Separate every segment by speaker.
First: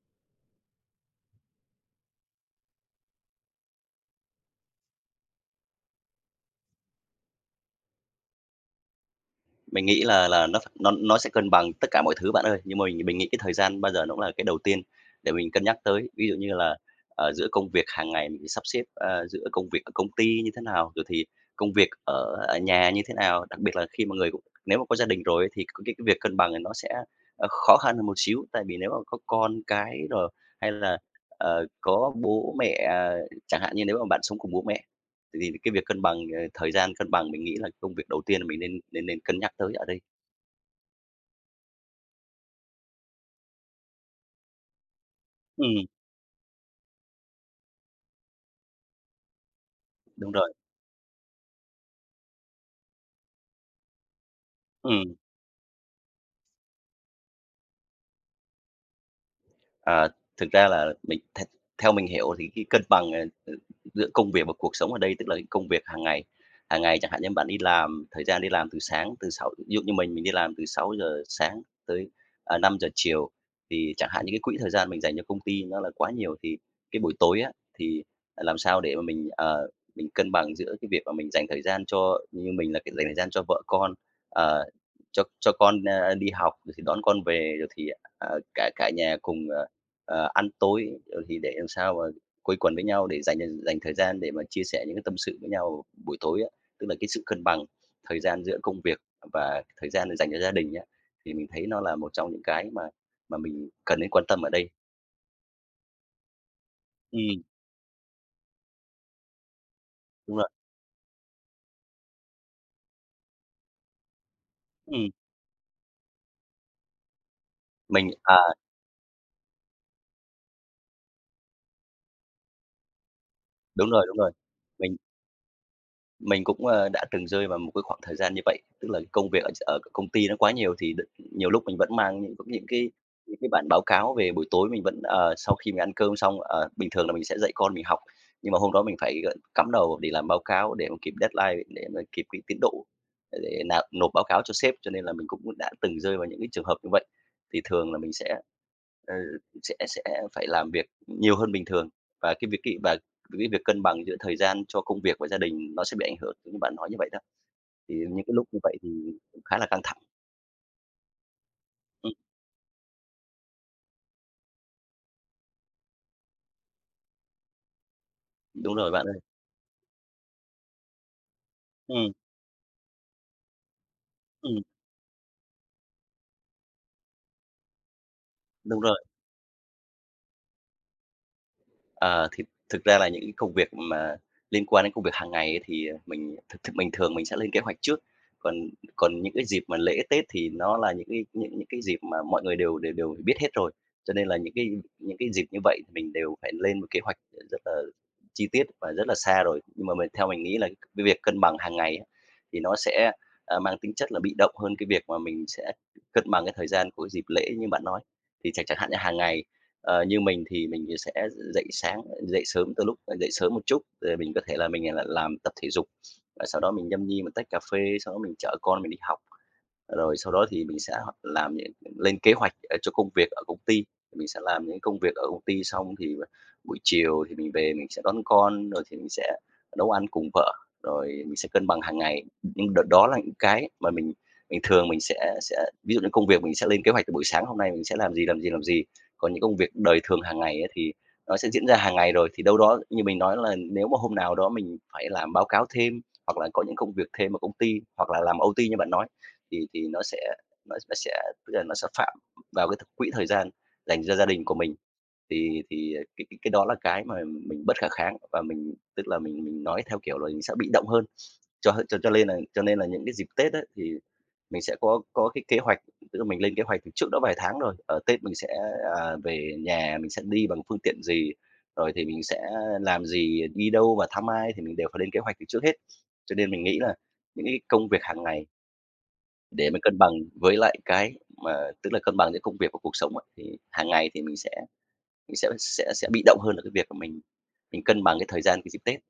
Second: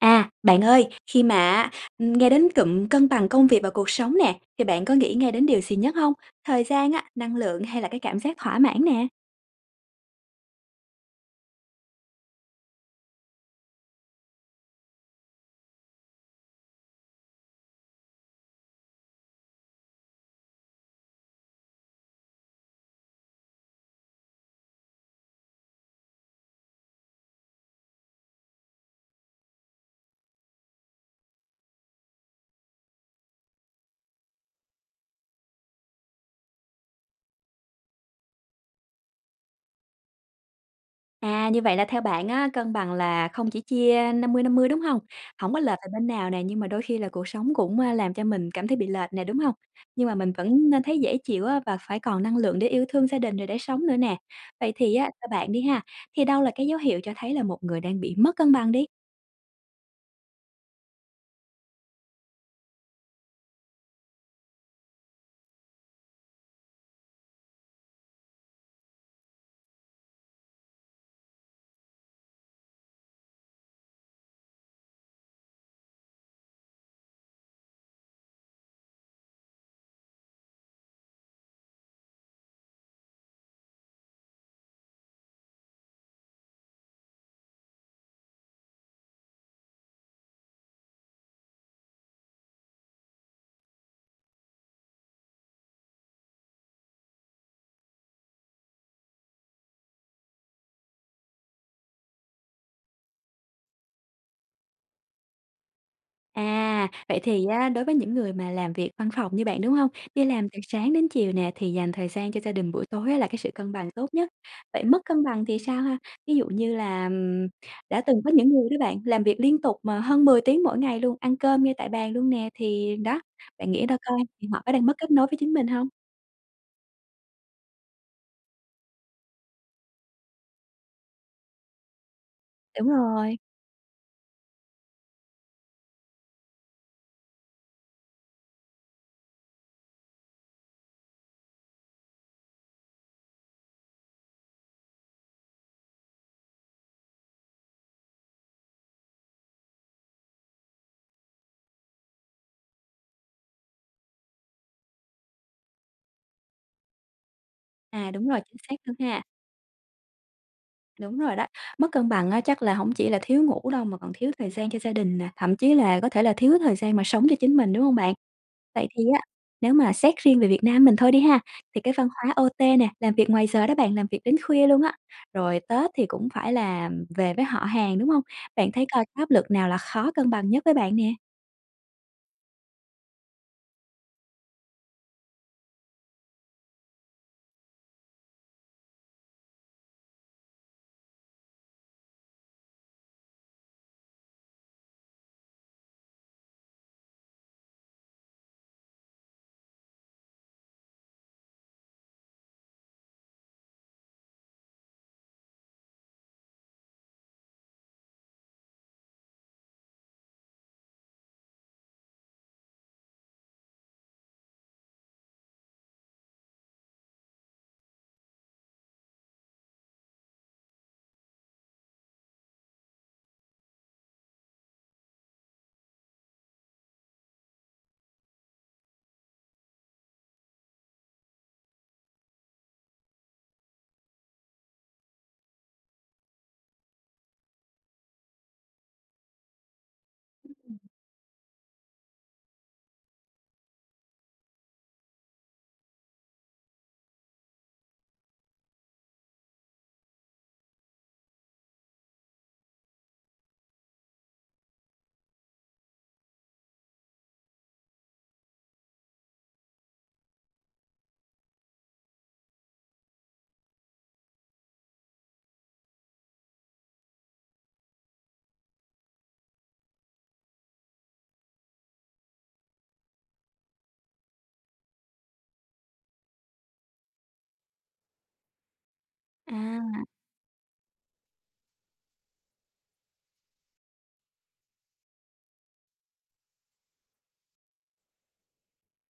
Speaker 1: À, bạn ơi, khi mà á, ưm, nghe đến cụm cân bằng công việc và cuộc sống nè, thì bạn có nghĩ ngay đến điều gì nhất hông? Thời gian á, năng lượng hay là cái cảm giác thỏa mãn nè?
Speaker 2: Mình nghĩ là là nó ph nó nó sẽ cân bằng tất cả mọi thứ bạn ơi. Nhưng mà mình mình nghĩ cái thời gian bao giờ nó cũng là cái đầu tiên để mình cân nhắc tới. Ví dụ như là, ờ, giữa công việc hàng ngày mình sắp xếp, ờ, giữa công việc ở công ty như thế nào, rồi thì công việc ở ở nhà như thế nào. Đặc biệt là khi mà người cũng nếu mà có gia đình rồi ấy thì c cái cái việc cân bằng này nó sẽ, ờ, khó khăn hơn một xíu, tại vì nếu mà có con cái rồi hay là, ờ, có bố mẹ, ờ chẳng hạn như nếu mà bạn sống cùng bố mẹ thì cái việc cân bằng, ờ, thời gian cân bằng mình nghĩ là công việc đầu tiên là mình nên nên nên cân nhắc tới ở đây.
Speaker 1: À, như vậy là theo bạn á, cân bằng là không chỉ chia 50/50, đúng hông? Hổng có lệch
Speaker 2: Ừm.
Speaker 1: về bên nào nè, nhưng mà đôi khi là cuộc sống cũng, ờ, làm cho mình cảm thấy bị lệch nè, đúng hông? Nhưng mà mình
Speaker 2: Đúng rồi.
Speaker 1: vẫn nên thấy dễ chịu á và phải còn năng lượng để yêu thương gia đình, rồi để sống nữa nè. Vậy thì á
Speaker 2: Ừm.
Speaker 1: theo bạn đi ha, thì đâu là cái dấu hiệu cho thấy là một người đang bị mất cân bằng đi?
Speaker 2: À, thực ra là mình the theo mình hiểu thì cái cân bằng, ờ ờ, giữa công việc và cuộc sống ở đây tức là cái công việc hàng ngày. Hàng ngày, chẳng hạn như bạn đi làm, thời gian đi làm từ sáng, từ sáu ví dụ như mình, mình đi làm từ 6:00 sáng tới, ờ, 5 chiều, thì chẳng hạn như cái quỹ thời gian mình dành cho công ty nó là quá nhiều, thì cái buổi tối á thì, ờ, làm sao để mà mình, ờ, mình cân bằng giữa cái việc mà mình dành thời gian cho như mình là cái dành thời gian cho vợ con. Ờ, cho cho con, ơ, đi học, rồi thì đón con về rồi thì, ờ, ờ, cả cả nhà cùng, ờ ờ, ăn tối, ờ, thì để làm sao mà quây quần với nhau, để dành dành thời gian để mà chia sẻ những cái tâm sự với nhau buổi tối á. Tức là cái sự cân bằng thời gian giữa công việc và thời gian dành cho gia đình á, thì mình thấy nó là một trong những cái mà mà mình cần nên quan tâm ở đây.
Speaker 1: À, vậy
Speaker 2: Ừm.
Speaker 1: thì á đối với những người mà làm việc văn phòng như bạn, đúng hông? Đi
Speaker 2: Đúng
Speaker 1: làm
Speaker 2: rồi.
Speaker 1: từ sáng đến chiều nè thì dành thời gian cho gia đình buổi tối á là cái sự cân bằng tốt nhất. Vậy mất
Speaker 2: Ừm.
Speaker 1: cân bằng thì sao ha? Ví dụ như là, ừm, đã
Speaker 2: Mình
Speaker 1: từng có những
Speaker 2: ờ.
Speaker 1: người đó bạn, làm việc liên tục mà hơn 10 tiếng mỗi ngày luôn, ăn cơm ngay tại bàn luôn nè, thì đó, bạn nghĩ
Speaker 2: Đúng
Speaker 1: ra
Speaker 2: rồi, đúng
Speaker 1: coi,
Speaker 2: rồi,
Speaker 1: thì họ có đang mất
Speaker 2: mình
Speaker 1: kết nối với chính mình hông?
Speaker 2: Mình cũng, ơ, đã từng rơi vào một cái khoảng thời gian như vậy, tức là công việc ở ch ở c công ty nó quá nhiều thì đ nhiều lúc mình vẫn mang những cũng những
Speaker 1: Đúng
Speaker 2: cái những
Speaker 1: rồi.
Speaker 2: cái bản báo cáo về. Buổi tối mình vẫn ờ, sau khi mình ăn cơm xong, ờ, bình thường là mình sẽ dạy con mình học, nhưng mà hôm đó mình phải, ờ, cắm đầu để làm báo cáo để mà kịp deadline để mà kịp cái tiến độ, để nạp nộp báo cáo cho sếp cho nên là mình cũng đã từng rơi vào những cái trường hợp như vậy. Thì thường là mình sẽ, ờ, sẽ sẽ phải làm việc nhiều hơn bình thường. Và cái việc cái và cái việc cân bằng giữa thời gian cho công việc và gia đình nó sẽ bị ảnh hưởng giống như bạn nói như vậy đó. Thì
Speaker 1: À,
Speaker 2: những
Speaker 1: đúng
Speaker 2: cái
Speaker 1: rồi,
Speaker 2: lúc
Speaker 1: chính
Speaker 2: như
Speaker 1: xác
Speaker 2: vậy thì
Speaker 1: luôn ha.
Speaker 2: cũng khá là căng thẳng.
Speaker 1: Đúng rồi đó, mất cân
Speaker 2: Ừm.
Speaker 1: bằng á chắc là hổng chỉ là thiếu ngủ đâu mà còn thiếu thời gian cho gia đình nè, thậm chí là có thể là thiếu thời gian mà sống cho chính mình, đúng hông bạn?
Speaker 2: Đúng
Speaker 1: Vậy
Speaker 2: rồi
Speaker 1: thì
Speaker 2: bạn ơi.
Speaker 1: á, nếu mà xét riêng về Việt Nam mình thôi đi ha, thì cái văn
Speaker 2: Ừm.
Speaker 1: hóa OT nè, làm việc ngoài giờ đó bạn, làm việc đến
Speaker 2: Ừm.
Speaker 1: khuya luôn á, rồi Tết thì cũng phải là về với họ hàng, đúng hông? Bạn
Speaker 2: Đúng
Speaker 1: thấy
Speaker 2: rồi.
Speaker 1: coi cái áp lực nào là khó cân bằng nhất với bạn nè?
Speaker 2: Ờ, thực thực ra là những cái công việc mà liên quan đến công việc hàng ngày ấy thì, à, mình th thực bình thường mình sẽ lên kế hoạch trước. Còn còn những cái dịp mà lễ tết thì nó là những cái những những cái dịp mà mọi người đều đều đều biết hết rồi, cho nên là những cái những cái dịp như vậy mình đều phải lên một kế hoạch r rất là chi tiết và rất là xa rồi. Nhưng mà mình theo mình nghĩ là cái việc cân bằng hàng ngày á thì nó sẽ, a, mang tính chất là bị động hơn cái việc mà mình sẽ cân bằng cái thời gian của dịp lễ như bạn nói. Thì chẳng chẳng hạn như hàng ngày, ờ, như mình thì mình, ờ, sẽ dậy sáng dậy sớm từ lúc, ờ dậy sớm một chút rồi mình có thể là mình, à, l làm tập thể dục, à, sau đó mình nhâm nhi một tách cà phê. Sau đó mình chở con mình đi học, ờ, rồi sau đó thì mình sẽ h làm nh lên kế hoạch, ờ, cho công việc ở công ty, mình sẽ làm những cái công việc ở công ty. Xong thì buổi chiều thì mình về mình sẽ đón con, rồi thì mình sẽ nấu ăn cùng vợ, rồi mình sẽ cân bằng hàng ngày. [unintelligible] đợt đó là những cái mà mình mình thường mình sẽ sẽ ví dụ như công việc mình sẽ lên kế hoạch từ buổi sáng hôm nay mình sẽ làm gì, làm gì, làm gì. Còn những công việc đời thường hàng ngày á
Speaker 1: [unintelligible] ừm.
Speaker 2: thì nó sẽ diễn ra hàng ngày rồi, thì đâu đó như mình nói là nếu mà hôm nào đó mình phải làm báo cáo thêm hoặc là có những công việc thêm ở công ty hoặc là làm OT như bạn nói thì thì nó sẽ nó nó sẽ tức là nó sẽ phạm vào cái th quỹ thời gian dành cho gia đình của mình. Thì thì, ờ, cái cái cái đó là cái mà mình bất khả kháng và mình tức là mình mình nói theo, kiểu là, mình sẽ bị động hơn. Cho cho cho lên nà cho nên là những cái dịp tết á thì mình sẽ có có cái kế hoạch tức là mình lên kế hoạch từ trước đó vài tháng rồi, ờ, Tết mình sẽ, à, về nhà mình sẽ đi bằng phương tiện gì, rồi thì mình sẽ làm gì, đi đâu và thăm ai thì mình đều phải lên kế hoạch từ trước hết. Cho nên mình nghĩ là những cái công việc hàng ngày
Speaker 1: À.
Speaker 2: Để mà cân bằng với lại cái mà tức là cân bằng giữa công việc và cuộc sống á, thì hàng ngày thì mình sẽ sẽ sẽ sẽ bị động hơn ở cái việc mà mình mình cân bằng cái thời gian cái dịp Tết.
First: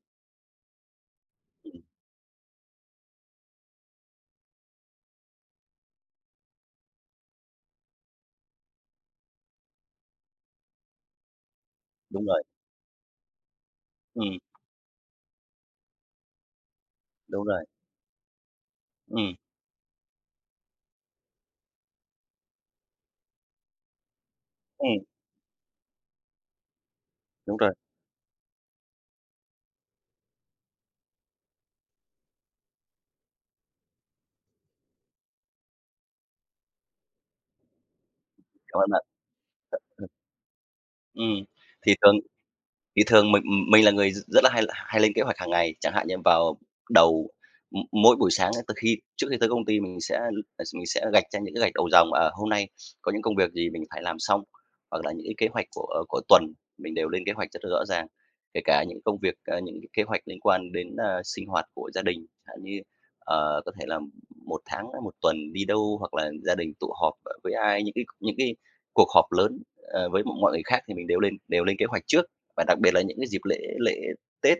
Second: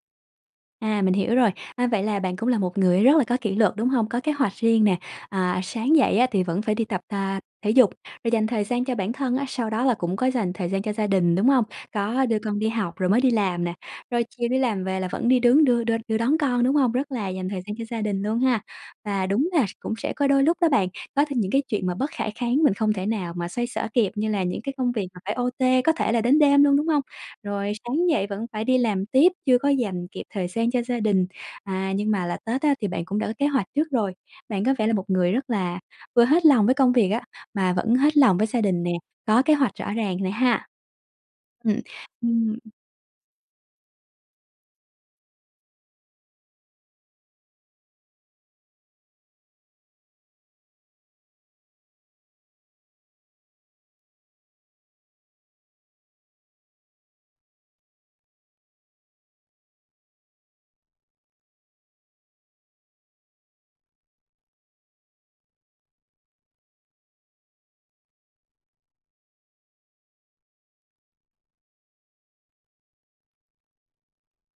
Speaker 1: À, mình hiểu rồi.
Speaker 2: Ừm.
Speaker 1: A, vậy là bạn cũng là một người rất là có kỷ luật, đúng hông? Có kế hoạch riêng nè, à, sáng dậy á thì vẫn phải đi tập ta thể dục, rồi dành thời gian cho bản thân á, sau đó là cũng có dành thời gian cho gia đình, đúng hông?
Speaker 2: Đúng
Speaker 1: Có đưa
Speaker 2: rồi.
Speaker 1: con đi học rồi mới đi làm nè, rồi
Speaker 2: Ừm.
Speaker 1: chiều đi làm về là vẫn đi đứng đưa đưa đưa đón con, đúng hông? Rất là
Speaker 2: Đúng
Speaker 1: dành thời
Speaker 2: rồi.
Speaker 1: gian cho gia đình luôn ha. Và
Speaker 2: Ừm.
Speaker 1: đúng là s cũng sẽ có đôi lúc đó bạn, có thêm những cái chuyện mà bất khả kháng mình không thể nào mà xoay xở kịp, như là những cái công
Speaker 2: Ừm.
Speaker 1: việc mà phải OT, có thể là đến đêm luôn, đúng hông?
Speaker 2: Đúng
Speaker 1: Rồi
Speaker 2: rồi.
Speaker 1: sáng dậy vẫn phải đi làm tiếp, chưa có dành kịp thời gian cho gia đình, à, nhưng mà là Tết á thì bạn cũng đã có kế hoạch trước rồi. Bạn có vẻ là một người rất là vừa hết lòng với công việc á, mà vẫn hết lòng với gia
Speaker 2: Cảm
Speaker 1: đình nè,
Speaker 2: ơn bạn.
Speaker 1: có kế hoạch rõ
Speaker 2: Ừ.
Speaker 1: ràng nè ha.
Speaker 2: Ừm.
Speaker 1: Ừm,
Speaker 2: Thì thường
Speaker 1: ừm.
Speaker 2: thì thường mình mình là người r rất là hay l hay lên kế hoạch hàng ngày, chẳng hạn như vào đầu m mỗi buổi sáng từ khi trước khi tới công ty mình sẽ m ờ, mình sẽ gạch ra những cái gạch đầu dòng, à, hôm nay có những công việc gì mình phải làm xong hoặc là những cái kế hoạch của của tuần mình đều lên kế hoạch rất là rõ ràng. Kể cả những công việc, à, những cái kế hoạch liên quan đến, a, sinh hoạt của gia đình, chẳng hạn như, ờ, có thể là m một tháng hay một tuần đi đâu, hoặc là gia đình tụ họp ở với ai, những cái những cái cuộc họp lớn, ờ, với m mọi người khác thì mình đều lên đều lên kế hoạch trước. Và đặc biệt là những cái dịp lễ lễ Tết,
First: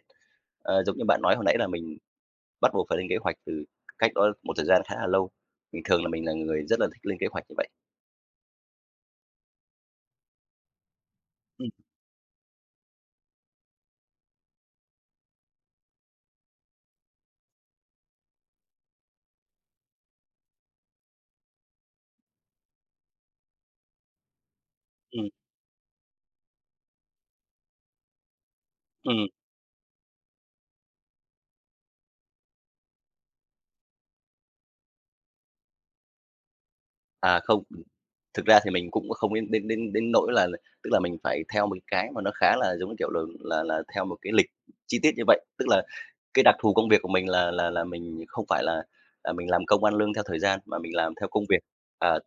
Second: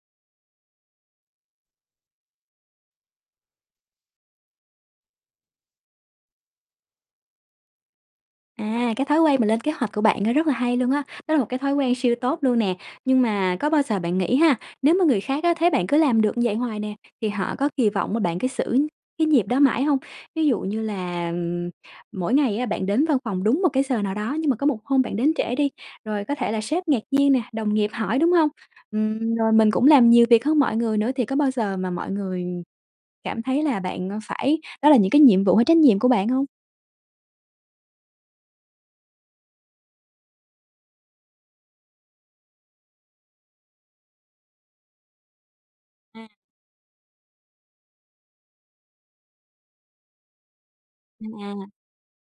Speaker 2: ờ, giống như bạn nói hồi nãy là mình bắt buộc phải lên kế hoạch từ c cách đó một thời gian khá là lâu. Mình thường là mình là người rất là thích lên kế hoạch như vậy.
Speaker 1: À, cái thói quen mà lên kế hoạch của bạn á, rất là hay luôn á. Đó là một cái
Speaker 2: Ừm.
Speaker 1: thói quen siêu tốt luôn nè. Nhưng mà có bao giờ bạn nghĩ ha, nếu mà người khác á, thấy bạn cứ làm được như vậy hoài nè, thì họ có kỳ vọng mà bạn cứ giữ cái nhịp đó mãi hông? Ví dụ như là, mỗi ngày á, bạn đến văn phòng đúng một cái giờ nào đó, nhưng mà có một hôm bạn
Speaker 2: Ừm.
Speaker 1: đến trễ đi, rồi có thể là sếp ngạc nhiên nè, đồng nghiệp hỏi, đúng hông?
Speaker 2: Ừm.
Speaker 1: Ừm. Rồi mình cũng làm nhiều việc hơn mọi người nữa thì có bao giờ mà mọi người cảm thấy là bạn, ơ, phải đó là những cái nhiệm vụ hay trách nhiệm của bạn hông?
Speaker 2: À, không, ừm. Thực ra thì mình cũng không đến đến đến đến nỗi là tức là mình phải theo một cái mà nó khá là, giống như kiểu, ừ, là là theo một cái lịch chi tiết như vậy. Tức là,
Speaker 1: À.
Speaker 2: cái đặc thù công việc của mình là là là mình không phải là, à, mình làm công ăn lương theo thời gian mà mình làm
Speaker 1: À,
Speaker 2: theo công việc.
Speaker 1: à.
Speaker 2: À,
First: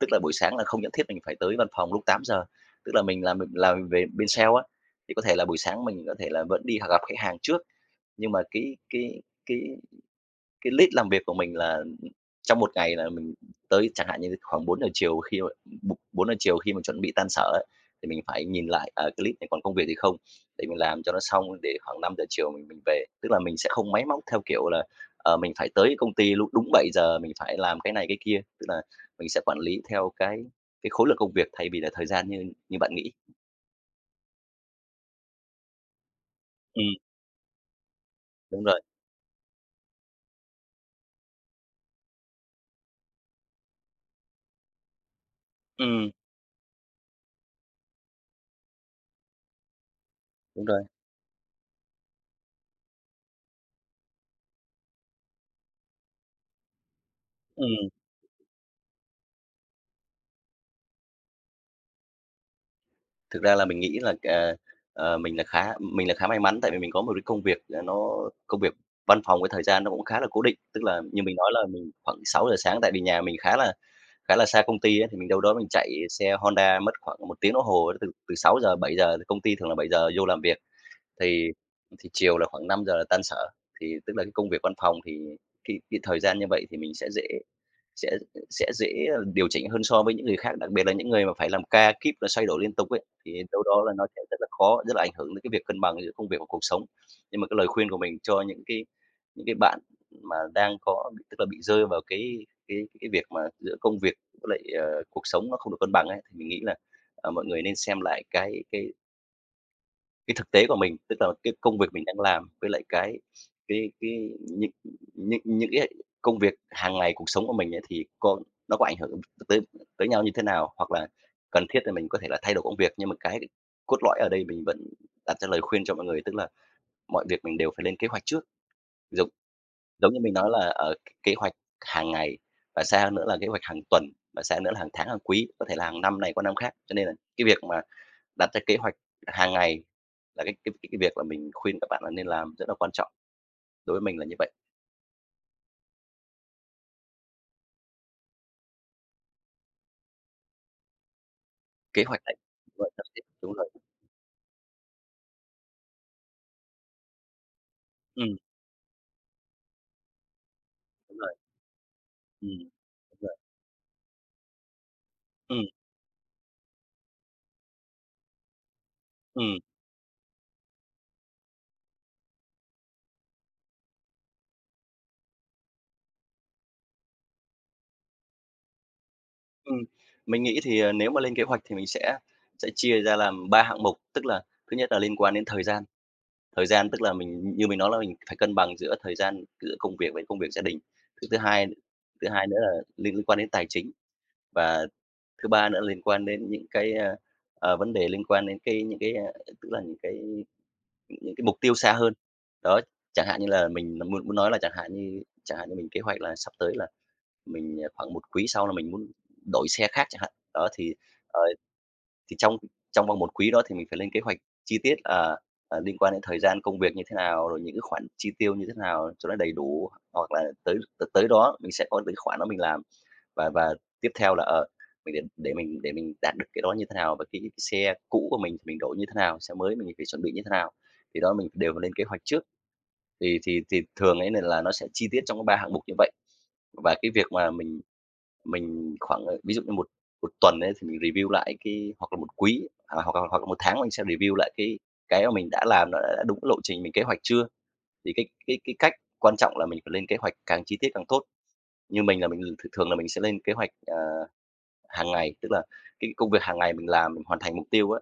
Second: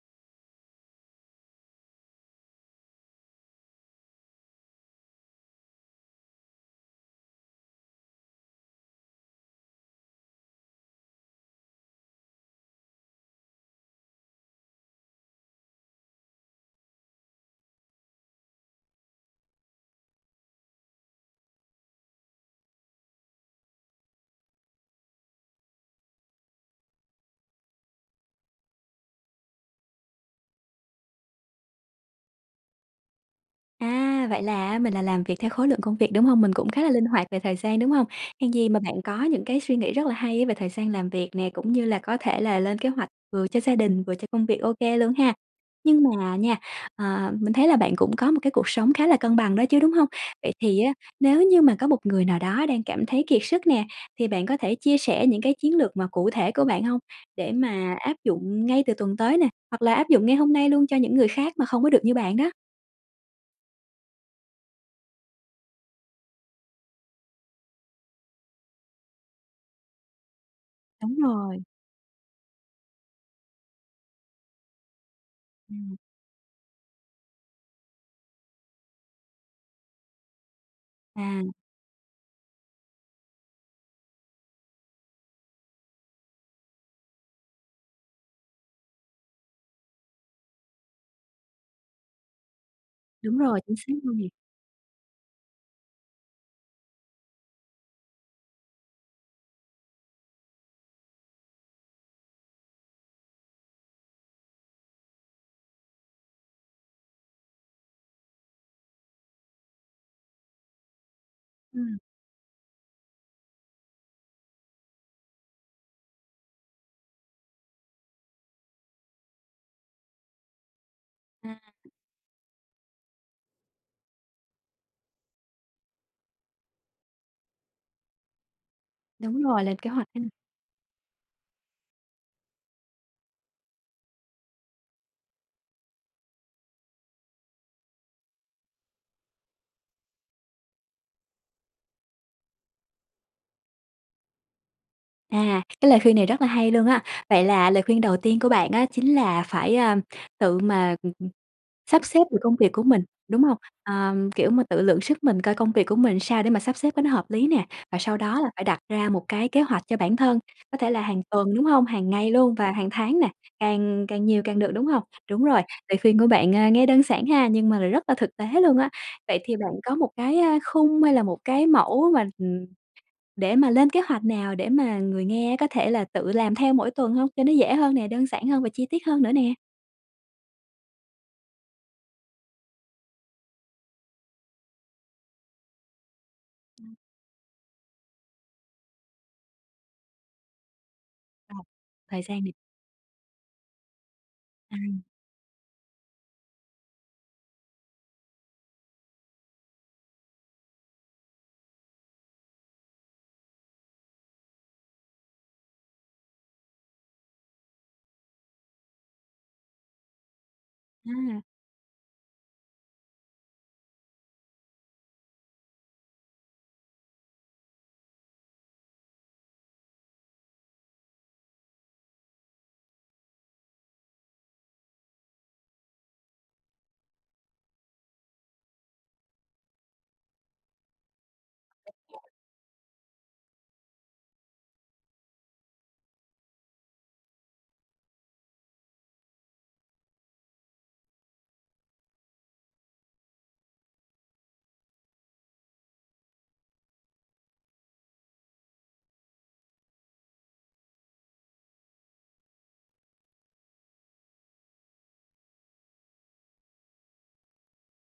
Speaker 2: tức là, buổi sáng là không nhất thiết mình phải tới văn phòng lúc 8:00, tức là, mình làm m làm về bên sale á, thì có thể là buổi sáng mình có thể là vẫn đi h gặp khách hàng trước. Nhưng mà cái cái cái cái list làm việc của mình là trong một ngày là mình tới, chẳng hạn như, khoảng 4:00 chiều, khi mà bộ bốn giờ chiều khi mà chuẩn bị tan sở ấy, thì mình phải nhìn lại, à, cái list này còn công việc gì không để mình làm cho nó xong để khoảng 5:00 chiều mình mình về. Tức là, mình sẽ không máy móc, theo kiểu là, ờ, mình phải tới công ty lúc đúng 7:00 mình phải làm cái này cái kia. Tức là, mình sẽ quản lý theo cái cái khối lượng công việc thay vì là thời gian như như bạn nghĩ.
Speaker 1: À, vậy là mình là làm việc theo khối lượng công việc, đúng hông? Mình cũng khá là
Speaker 2: Ừm.
Speaker 1: linh hoạt về thời gian, đúng hông? Hèn
Speaker 2: Đúng
Speaker 1: gì mà
Speaker 2: rồi.
Speaker 1: bạn có những cái suy nghĩ rất là hay á về thời gian làm việc nè, cũng như là có thể là lên kế hoạch vừa cho gia đình, vừa cho công việc OK luôn ha. Nhưng
Speaker 2: Ừm.
Speaker 1: mà nha, ờ, mình thấy là bạn cũng có một cái cuộc sống khá là cân bằng đó chứ, đúng hông? Vậy
Speaker 2: Đúng
Speaker 1: thì
Speaker 2: rồi.
Speaker 1: á, nếu như mà có một người nào đó đang cảm thấy kiệt sức nè, thì bạn có thể chia sẻ những cái chiến lược mà cụ thể của bạn hông để
Speaker 2: Ừm.
Speaker 1: mà áp dụng ngay từ tuần tới nè, hoặc là áp dụng ngay hôm nay luôn cho những người khác mà không có được như bạn đó?
Speaker 2: Thực ra là mình nghĩ là, à, ờ, mình là khá mình là khá may mắn tại vì mình có một cái công việc là nó công việc văn phòng với thời gian nó cũng khá là cố định. Tức là
Speaker 1: Đúng
Speaker 2: như mình nói là
Speaker 1: rồi.
Speaker 2: mình khoảng 6:00 sáng, tại vì nhà mình khá là khá là xa công ty ấy, thì mình đâu đó mình chạy
Speaker 1: Ừm.
Speaker 2: xe Honda mất khoảng 1 tiếng đồng hồ từ từ 6:00-7:00, công ty thường là 7:00 vô làm việc. Thì
Speaker 1: À.
Speaker 2: thì chiều là khoảng 5:00 là tan sở. Thì tức là cái công việc văn phòng thì cái cái thời gian như vậy thì mình sẽ dễ sẽ sẽ dễ điều chỉnh hơn so với những người khác. Đặc biệt là những người mà phải làm ca kíp và xoay đổi liên tục ấy,
Speaker 1: Đúng
Speaker 2: thì
Speaker 1: rồi,
Speaker 2: đâu
Speaker 1: chính
Speaker 2: đó
Speaker 1: xác
Speaker 2: là nó
Speaker 1: luôn
Speaker 2: sẽ
Speaker 1: nè!
Speaker 2: rất là khó, rất là ảnh hưởng đến cái việc cân bằng giữa công việc và cuộc sống. Nhưng mà cái lời khuyên của mình cho những cái những cái bạn mà đang có, tức là bị rơi vào cái cái cái việc mà giữa công việc với lại, ờ, cuộc sống nó không được cân bằng ấy, thì mình nghĩ là, ờ, mọi người nên xem lại cái cái Cái thực tế của mình, tức là cái công việc
Speaker 1: Ừm.
Speaker 2: mình đang làm, với lại cái cái cái những những những cái công việc hàng ngày cuộc sống của mình ấy, thì có nó có ảnh hưởng t tới tới nhau như thế nào? Hoặc là
Speaker 1: À.
Speaker 2: cần thiết là mình có thể là thay đổi công việc. Nhưng mà cái cốt lõi ở đây mình vẫn đặt ra lời khuyên cho mọi người, tức là mọi việc mình đều phải lên kế hoạch trước. Giống
Speaker 1: Đúng rồi, lên kế hoạch,
Speaker 2: giống như
Speaker 1: ừm.
Speaker 2: mình nói là, ờ, k kế hoạch hàng ngày, và xa hơn nữa là kế hoạch hàng tuần, và xa hơn nữa là hàng tháng, hàng quý, có thể là hàng năm này qua năm khác. Cho nên là cái việc mà đặt ra kế hoạch hàng ngày là cái cái cái cái việc là mình khuyên các bạn là nên làm, rất là quan trọng. Đối với mình là như vậy.
Speaker 1: À, cái lời khuyên này rất là hay luôn á. Vậy là lời khuyên đầu tiên của bạn á, chính là phải, a, tự mà, ừm, ừm,
Speaker 2: Kế
Speaker 1: sắp xếp
Speaker 2: hoạch này
Speaker 1: được công việc của
Speaker 2: rồi,
Speaker 1: mình,
Speaker 2: sắp xếp,
Speaker 1: đúng
Speaker 2: đúng
Speaker 1: hông?
Speaker 2: rồi.
Speaker 1: Ờm, kiểu mà, tự lượng sức mình coi công việc của mình sao để mà sắp xếp cái nó hợp lý nè, và sau
Speaker 2: Ừm.
Speaker 1: đó là phải đặt ra một cái kế hoạch cho bản thân, có thể là
Speaker 2: Đúng
Speaker 1: hàng
Speaker 2: rồi.
Speaker 1: tuần, đúng hông? Hàng ngày luôn
Speaker 2: Ừm.
Speaker 1: và hàng
Speaker 2: Đúng
Speaker 1: tháng nè,
Speaker 2: rồi.
Speaker 1: càng càng nhiều càng được, đúng hông? Đúng rồi,
Speaker 2: Ừm.
Speaker 1: lời khuyên của bạn, ờ, nghe đơn giản ha, nhưng mà lại rất là thực tế luôn á. Vậy thì
Speaker 2: Ừm.
Speaker 1: bạn có một cái, a, khung hay là một cái mẫu mà, ừm, để mà lên kế hoạch nào để mà người nghe có thể là tự làm theo mỗi tuần hông? Cho nó dễ hơn nè, đơn giản hơn và chi tiết hơn nữa nè?
Speaker 2: Ừm, mình nghĩ thì, à, nếu mà lên kế hoạch thì mình sẽ sẽ chia ra làm 3 hạng mục. Tức là thứ nhất là liên quan đến thời gian, thời gian tức là mình như mình nói là mình phải cân bằng giữa thời gian, giữa công việc với công việc gia đình. Cái thứ
Speaker 1: Ờ,
Speaker 2: hai
Speaker 1: thời
Speaker 2: thứ
Speaker 1: gian
Speaker 2: hai
Speaker 1: thì
Speaker 2: nữa là liên quan đến tài chính, và
Speaker 1: À.
Speaker 2: thứ ba nữa liên quan đến những cái, ơ, ờ, vấn đề liên quan đến cái những cái, a, tức là những cái những cái mục tiêu xa hơn. Đó, chẳng hạn như là mình n muốn muốn nói là chẳng hạn như chẳng hạn như mình kế hoạch là sắp tới là mình, à khoảng 1 quý sau là mình muốn đổi xe khác chẳng hạn. Đó thì, ờ,
Speaker 1: À.
Speaker 2: thì trong trong vòng 1 quý đó thì mình phải lên kế hoạch chi tiết, ờ, ờ, liên quan đến thời gian công việc như thế nào, rồi những cái khoản chi tiêu như thế nào cho nó đầy đủ, hoặc là tới t tới đó mình sẽ có những khoản đó mình làm. Và và tiếp theo là, ờ, mình đến để mình để mình đạt được cái đó như thế nào? Và cái xe cũ của mình, mình đổi như thế nào? Xe mới mình phải chuẩn bị như thế nào? Thì đó, mình đều phải lên kế hoạch trước, thì thì thì thường ấy, nên là nó sẽ chi tiết trong có 3 hạng mục như vậy. Và cái việc mà mình mình khoảng à, ví dụ như một một tuần ấy, thì mình review lại cái hoặc là 1 quý, à, hoặc là hoặc là 1 tháng mình sẽ review lại cái cái mà mình đã làm nó đã đúng cái lộ trình mình kế hoạch chưa? Thì cái cái cái cách quan trọng là mình phải lên kế hoạch càng chi tiết càng tốt. Như mình là mình thường thường là mình sẽ lên kế hoạch, ờ, hàng ngày, tức là cái công việc hàng ngày mình làm, mình hoàn thành mục tiêu á,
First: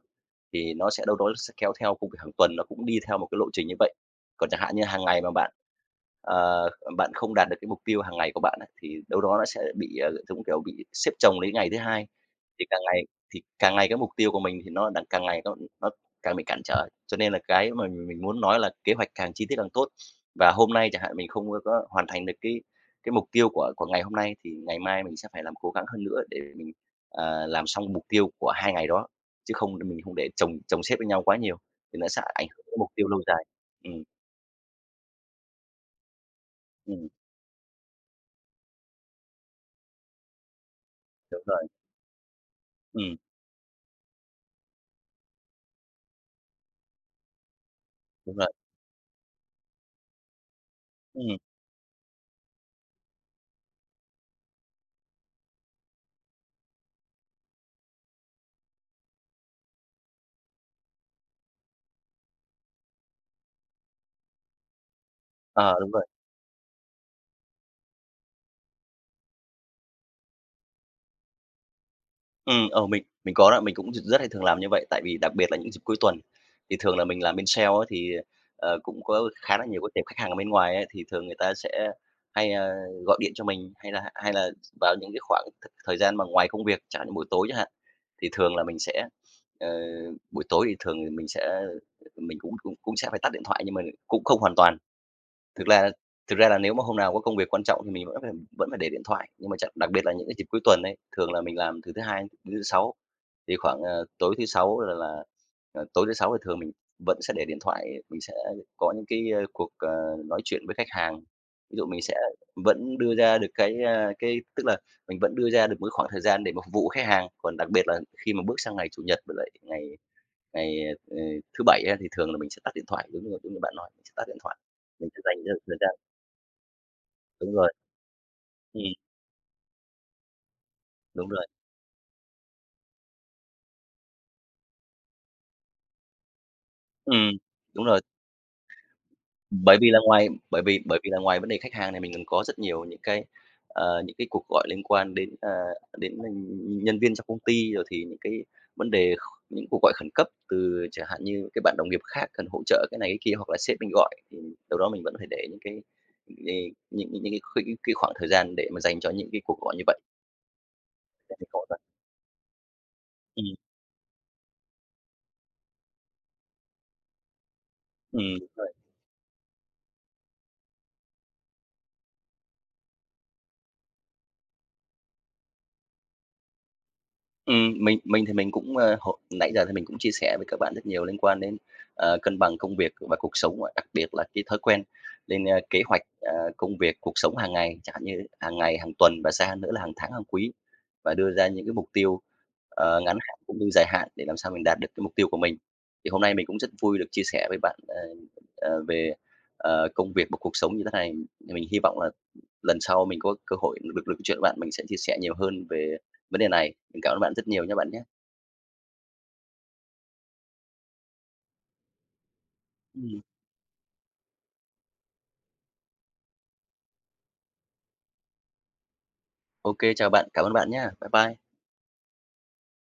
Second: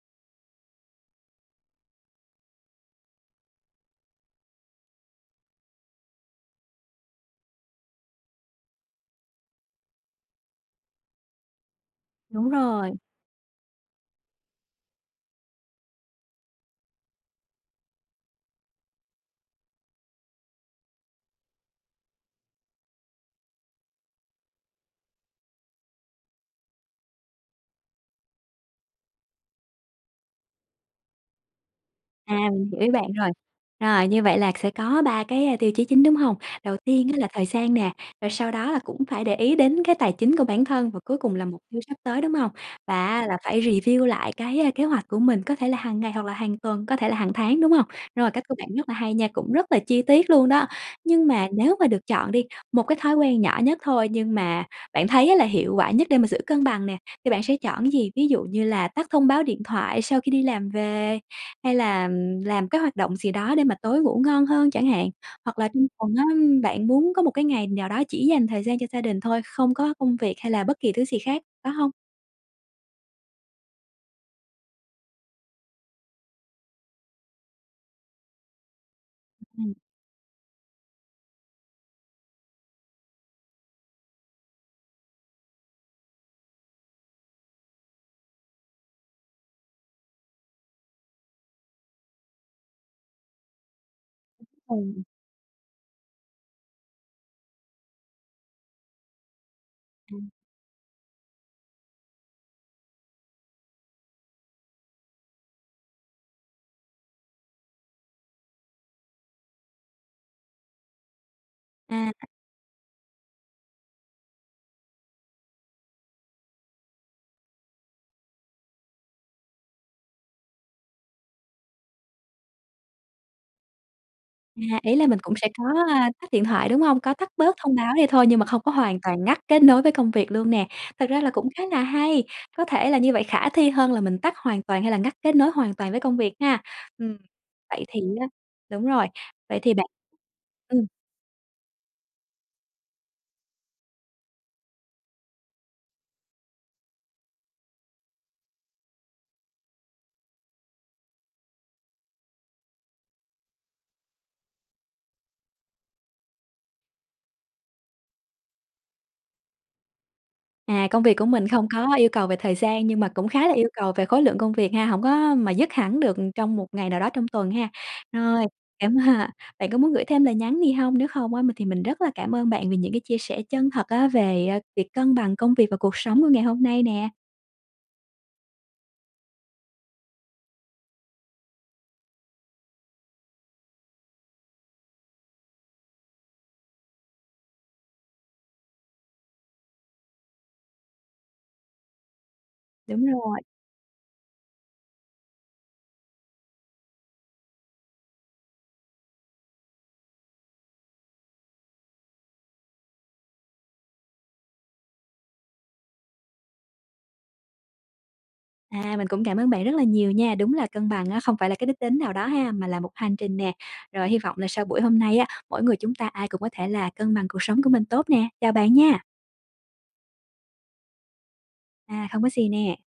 Speaker 2: thì nó sẽ đâu đó, nó sẽ kéo theo công việc hàng tuần, nó cũng đi theo một cái lộ trình như vậy. Còn chẳng hạn như hàng ngày mà bạn, ờ, bạn không đạt được cái mục tiêu hàng ngày của bạn á, thì đâu đó nó sẽ bị, ờ, giống kiểu, bị xếp chồng đến ngày thứ 2,
Speaker 1: Đúng
Speaker 2: thì càng
Speaker 1: rồi.
Speaker 2: ngày thì càng ngày cái mục tiêu của mình thì nó đặng càng ngày nó nó càng bị cản trở. Cho nên là cái mà mình mình muốn nói là kế hoạch càng chi tiết càng tốt. Và hôm nay chẳng hạn, mình không có có hoàn thành được cái cái mục tiêu của của ngày hôm nay, thì ngày mai mình sẽ phải làm cố gắng hơn nữa để mình, ờ, làm xong mục tiêu của 2 ngày đó, chứ không đ mình không để chồng chồng xếp lên nhau quá nhiều thì nó sẽ
Speaker 1: À,
Speaker 2: ảnh hưởng
Speaker 1: mình
Speaker 2: tới
Speaker 1: hiểu ý
Speaker 2: mục tiêu
Speaker 1: bạn
Speaker 2: lâu
Speaker 1: rồi.
Speaker 2: dài. Ừm.
Speaker 1: Rồi như vậy là sẽ có 3 cái, a, tiêu chí chính, đúng hông? Đầu tiên
Speaker 2: Ừm.
Speaker 1: á, là thời gian nè, rồi sau đó là cũng phải để ý đến cái tài chính của bản thân và cuối cùng
Speaker 2: Đúng
Speaker 1: là mục
Speaker 2: rồi.
Speaker 1: tiêu sắp tới, đúng hông? Và
Speaker 2: Ừm.
Speaker 1: á, là phải review lại cái, a, kế hoạch của mình, có thể là hàng ngày hoặc là hàng tuần, có thể là hàng tháng, đúng hông? Rồi,
Speaker 2: Đúng
Speaker 1: cách
Speaker 2: rồi.
Speaker 1: của bạn rất là hay nha, cũng rất là chi tiết luôn đó. Nhưng
Speaker 2: Ừm.
Speaker 1: mà nếu mà được chọn đi, một cái thói quen nhỏ nhất thôi, nhưng mà bạn thấy á, là hiệu quả nhất để mà giữ cân bằng nè, thì bạn sẽ chọn cái gì? Ví dụ như là tắt thông báo điện thoại sau khi đi làm về hay là, ừm, làm cái hoạt động gì đó để mà tối ngủ ngon hơn chẳng hạn? Hoặc là
Speaker 2: Ờ,
Speaker 1: trong
Speaker 2: đúng rồi.
Speaker 1: tuần á, ưm, bạn muốn có một cái ngày nào đó chỉ dành thời gian cho gia đình thôi, không có công việc hay là bất kỳ thứ gì khác, phải hông?
Speaker 2: Ừm, ờ, mình mình có đó, mình cũng r rất hay thường làm như vậy, tại vì đặc biệt là những dịp cuối tuần. Thì thường là mình làm bên sale á thì, ờ, cũng có khá là
Speaker 1: Ừm.
Speaker 2: nhiều cái tệp khách hàng ở bên ngoài ấy thì thường người ta sẽ hay, ờ, gọi điện cho mình hay là hay là vào những cái khoảng th thời gian mà ngoài công việc, chẳng hạn như buổi tối chẳng hạn. Thì thường là mình sẽ, ờ buổi tối thì thường thì mình sẽ mình cũng cũng cũng sẽ phải tắt điện thoại nhưng mà cũng không
Speaker 1: Đúng
Speaker 2: hoàn toàn.
Speaker 1: rồi.
Speaker 2: Thực ra thực ra là nếu mà hôm nào có công việc quan trọng thì mình vẫn phải vẫn phải để điện thoại. Nhưng mà tr đặc biệt là những
Speaker 1: Ừm.
Speaker 2: cái dịp cuối tuần ấy, thường là mình làm từ thứ Hai đến thứ Sáu thì khoảng, ờ, tối thứ Sáu là là, ờ, tối thứ Sáu thì thường mình vẫn sẽ để điện thoại, mình sẽ có những cái, ơ, cuộc, ờ, nói chuyện với khách hàng. Ví dụ mình sẽ
Speaker 1: À.
Speaker 2: vẫn đưa ra được cái, ơ, cái tức là, mình vẫn đưa ra được một cái khoảng thời gian để mà phục vụ khách hàng. Còn đặc biệt là khi mà bước sang ngày Chủ nhật với lại ngày ngày, ờ, thứ Bảy á thì thường là mình sẽ tắt điện thoại, giống như giống như bạn nói, mình sẽ tắt điện thoại.
Speaker 1: À, ý là
Speaker 2: Mình
Speaker 1: mình
Speaker 2: sẽ
Speaker 1: cũng
Speaker 2: dành
Speaker 1: sẽ
Speaker 2: thêm
Speaker 1: có,
Speaker 2: thời gian
Speaker 1: à, tắt điện thoại, đúng hông? Có tắt
Speaker 2: Đúng
Speaker 1: bớt
Speaker 2: rồi.
Speaker 1: thông báo đi thôi nhưng mà không có
Speaker 2: Ừm.
Speaker 1: hoàn toàn ngắt kết nối với công việc luôn nè. Thật ra là
Speaker 2: Đúng rồi.
Speaker 1: cũng khá là hay, có thể là như vậy khả thi hơn là mình tắt hoàn toàn hay là ngắt kết nối hoàn toàn với công việc ha. Ừm,
Speaker 2: Ừm,
Speaker 1: vậy
Speaker 2: đúng
Speaker 1: thì
Speaker 2: rồi.
Speaker 1: á đúng rồi. Vậy thì
Speaker 2: Bởi
Speaker 1: bạn
Speaker 2: vì là ngoài bởi vì
Speaker 1: ừm.
Speaker 2: bởi vì là ngoài vấn đề khách hàng này mình còn có rất nhiều những cái, ờ, những cái cuộc gọi liên quan đến, ờ, đến nhân nhân viên trong công ty rồi thì những cái vấn đề kh những cuộc gọi khẩn cấp từ chẳng hạn như các bạn đồng nghiệp khác cần hỗ trợ cái này cái kia. Hoặc là sếp mình gọi thì đâu đó mình vẫn phải để những cái, ờ, những những những cái kh cái khoảng thời gian để mà dành cho những cái cuộc gọi như vậy.
Speaker 1: À, công việc của
Speaker 2: Thế thì
Speaker 1: mình
Speaker 2: khó
Speaker 1: không
Speaker 2: thật.
Speaker 1: có yêu cầu về thời gian nhưng mà cũng khá là
Speaker 2: Ừm.
Speaker 1: yêu cầu về khối lượng công việc ha. Hổng có mà dứt hẳn được trong một ngày nào đó trong tuần ha.
Speaker 2: Ừm,
Speaker 1: Rồi,
Speaker 2: đúng rồi.
Speaker 1: cảm, à bạn có muốn gửi thêm lời nhắn gì hông? Nếu không á mình thì mình rất là cảm ơn bạn vì những cái chia sẻ chân thật á về, ơ, việc cân bằng công việc và cuộc sống của ngày hôm nay nè.
Speaker 2: Ừm, mình mình thì mình cũng, ờ, h nãy giờ thì mình cũng chia sẻ với các bạn rất nhiều liên quan đến, ờ, cân bằng công việc và cuộc sống và đặc biệt là cái thói quen lên, ơ, kế hoạch, ờ, công việc cuộc sống hàng ngày. Chẳng hạn như hàng ngày, hàng tuần và xa hơn nữa là hàng tháng, hàng quý và đưa ra những cái mục tiêu, ờ,
Speaker 1: Đúng
Speaker 2: ngắn hạn
Speaker 1: rồi.
Speaker 2: cũng như dài hạn để làm sao mình đạt được cái mục tiêu của mình. Thì hôm nay mình cũng rất vui được chia sẻ với bạn, ờ, ờ, về, ờ, công việc và cuộc sống như thế này, mình hy vọng là lần sau mình có cơ hội được được chuyện với bạn, mình sẽ chia sẻ nhiều hơn về vấn đề này. Mình cảm ơn bạn rất nhiều nhá bạn nhá!
Speaker 1: À, mình cũng cảm ơn bạn rất là nhiều nha. Đúng là cân bằng á không phải là cái đích đến nào đó ha, mà là một hành
Speaker 2: Ừm.
Speaker 1: trình nè. Rồi, hy vọng là sau buổi hôm nay á, mỗi người chúng ta ai cũng có thể là cân bằng cuộc sống của mình tốt nè. Chào bạn nha!
Speaker 2: Ô kê, chào bạn! Cảm ơn bạn nhá, bye bye!
Speaker 1: À, không có gì nè.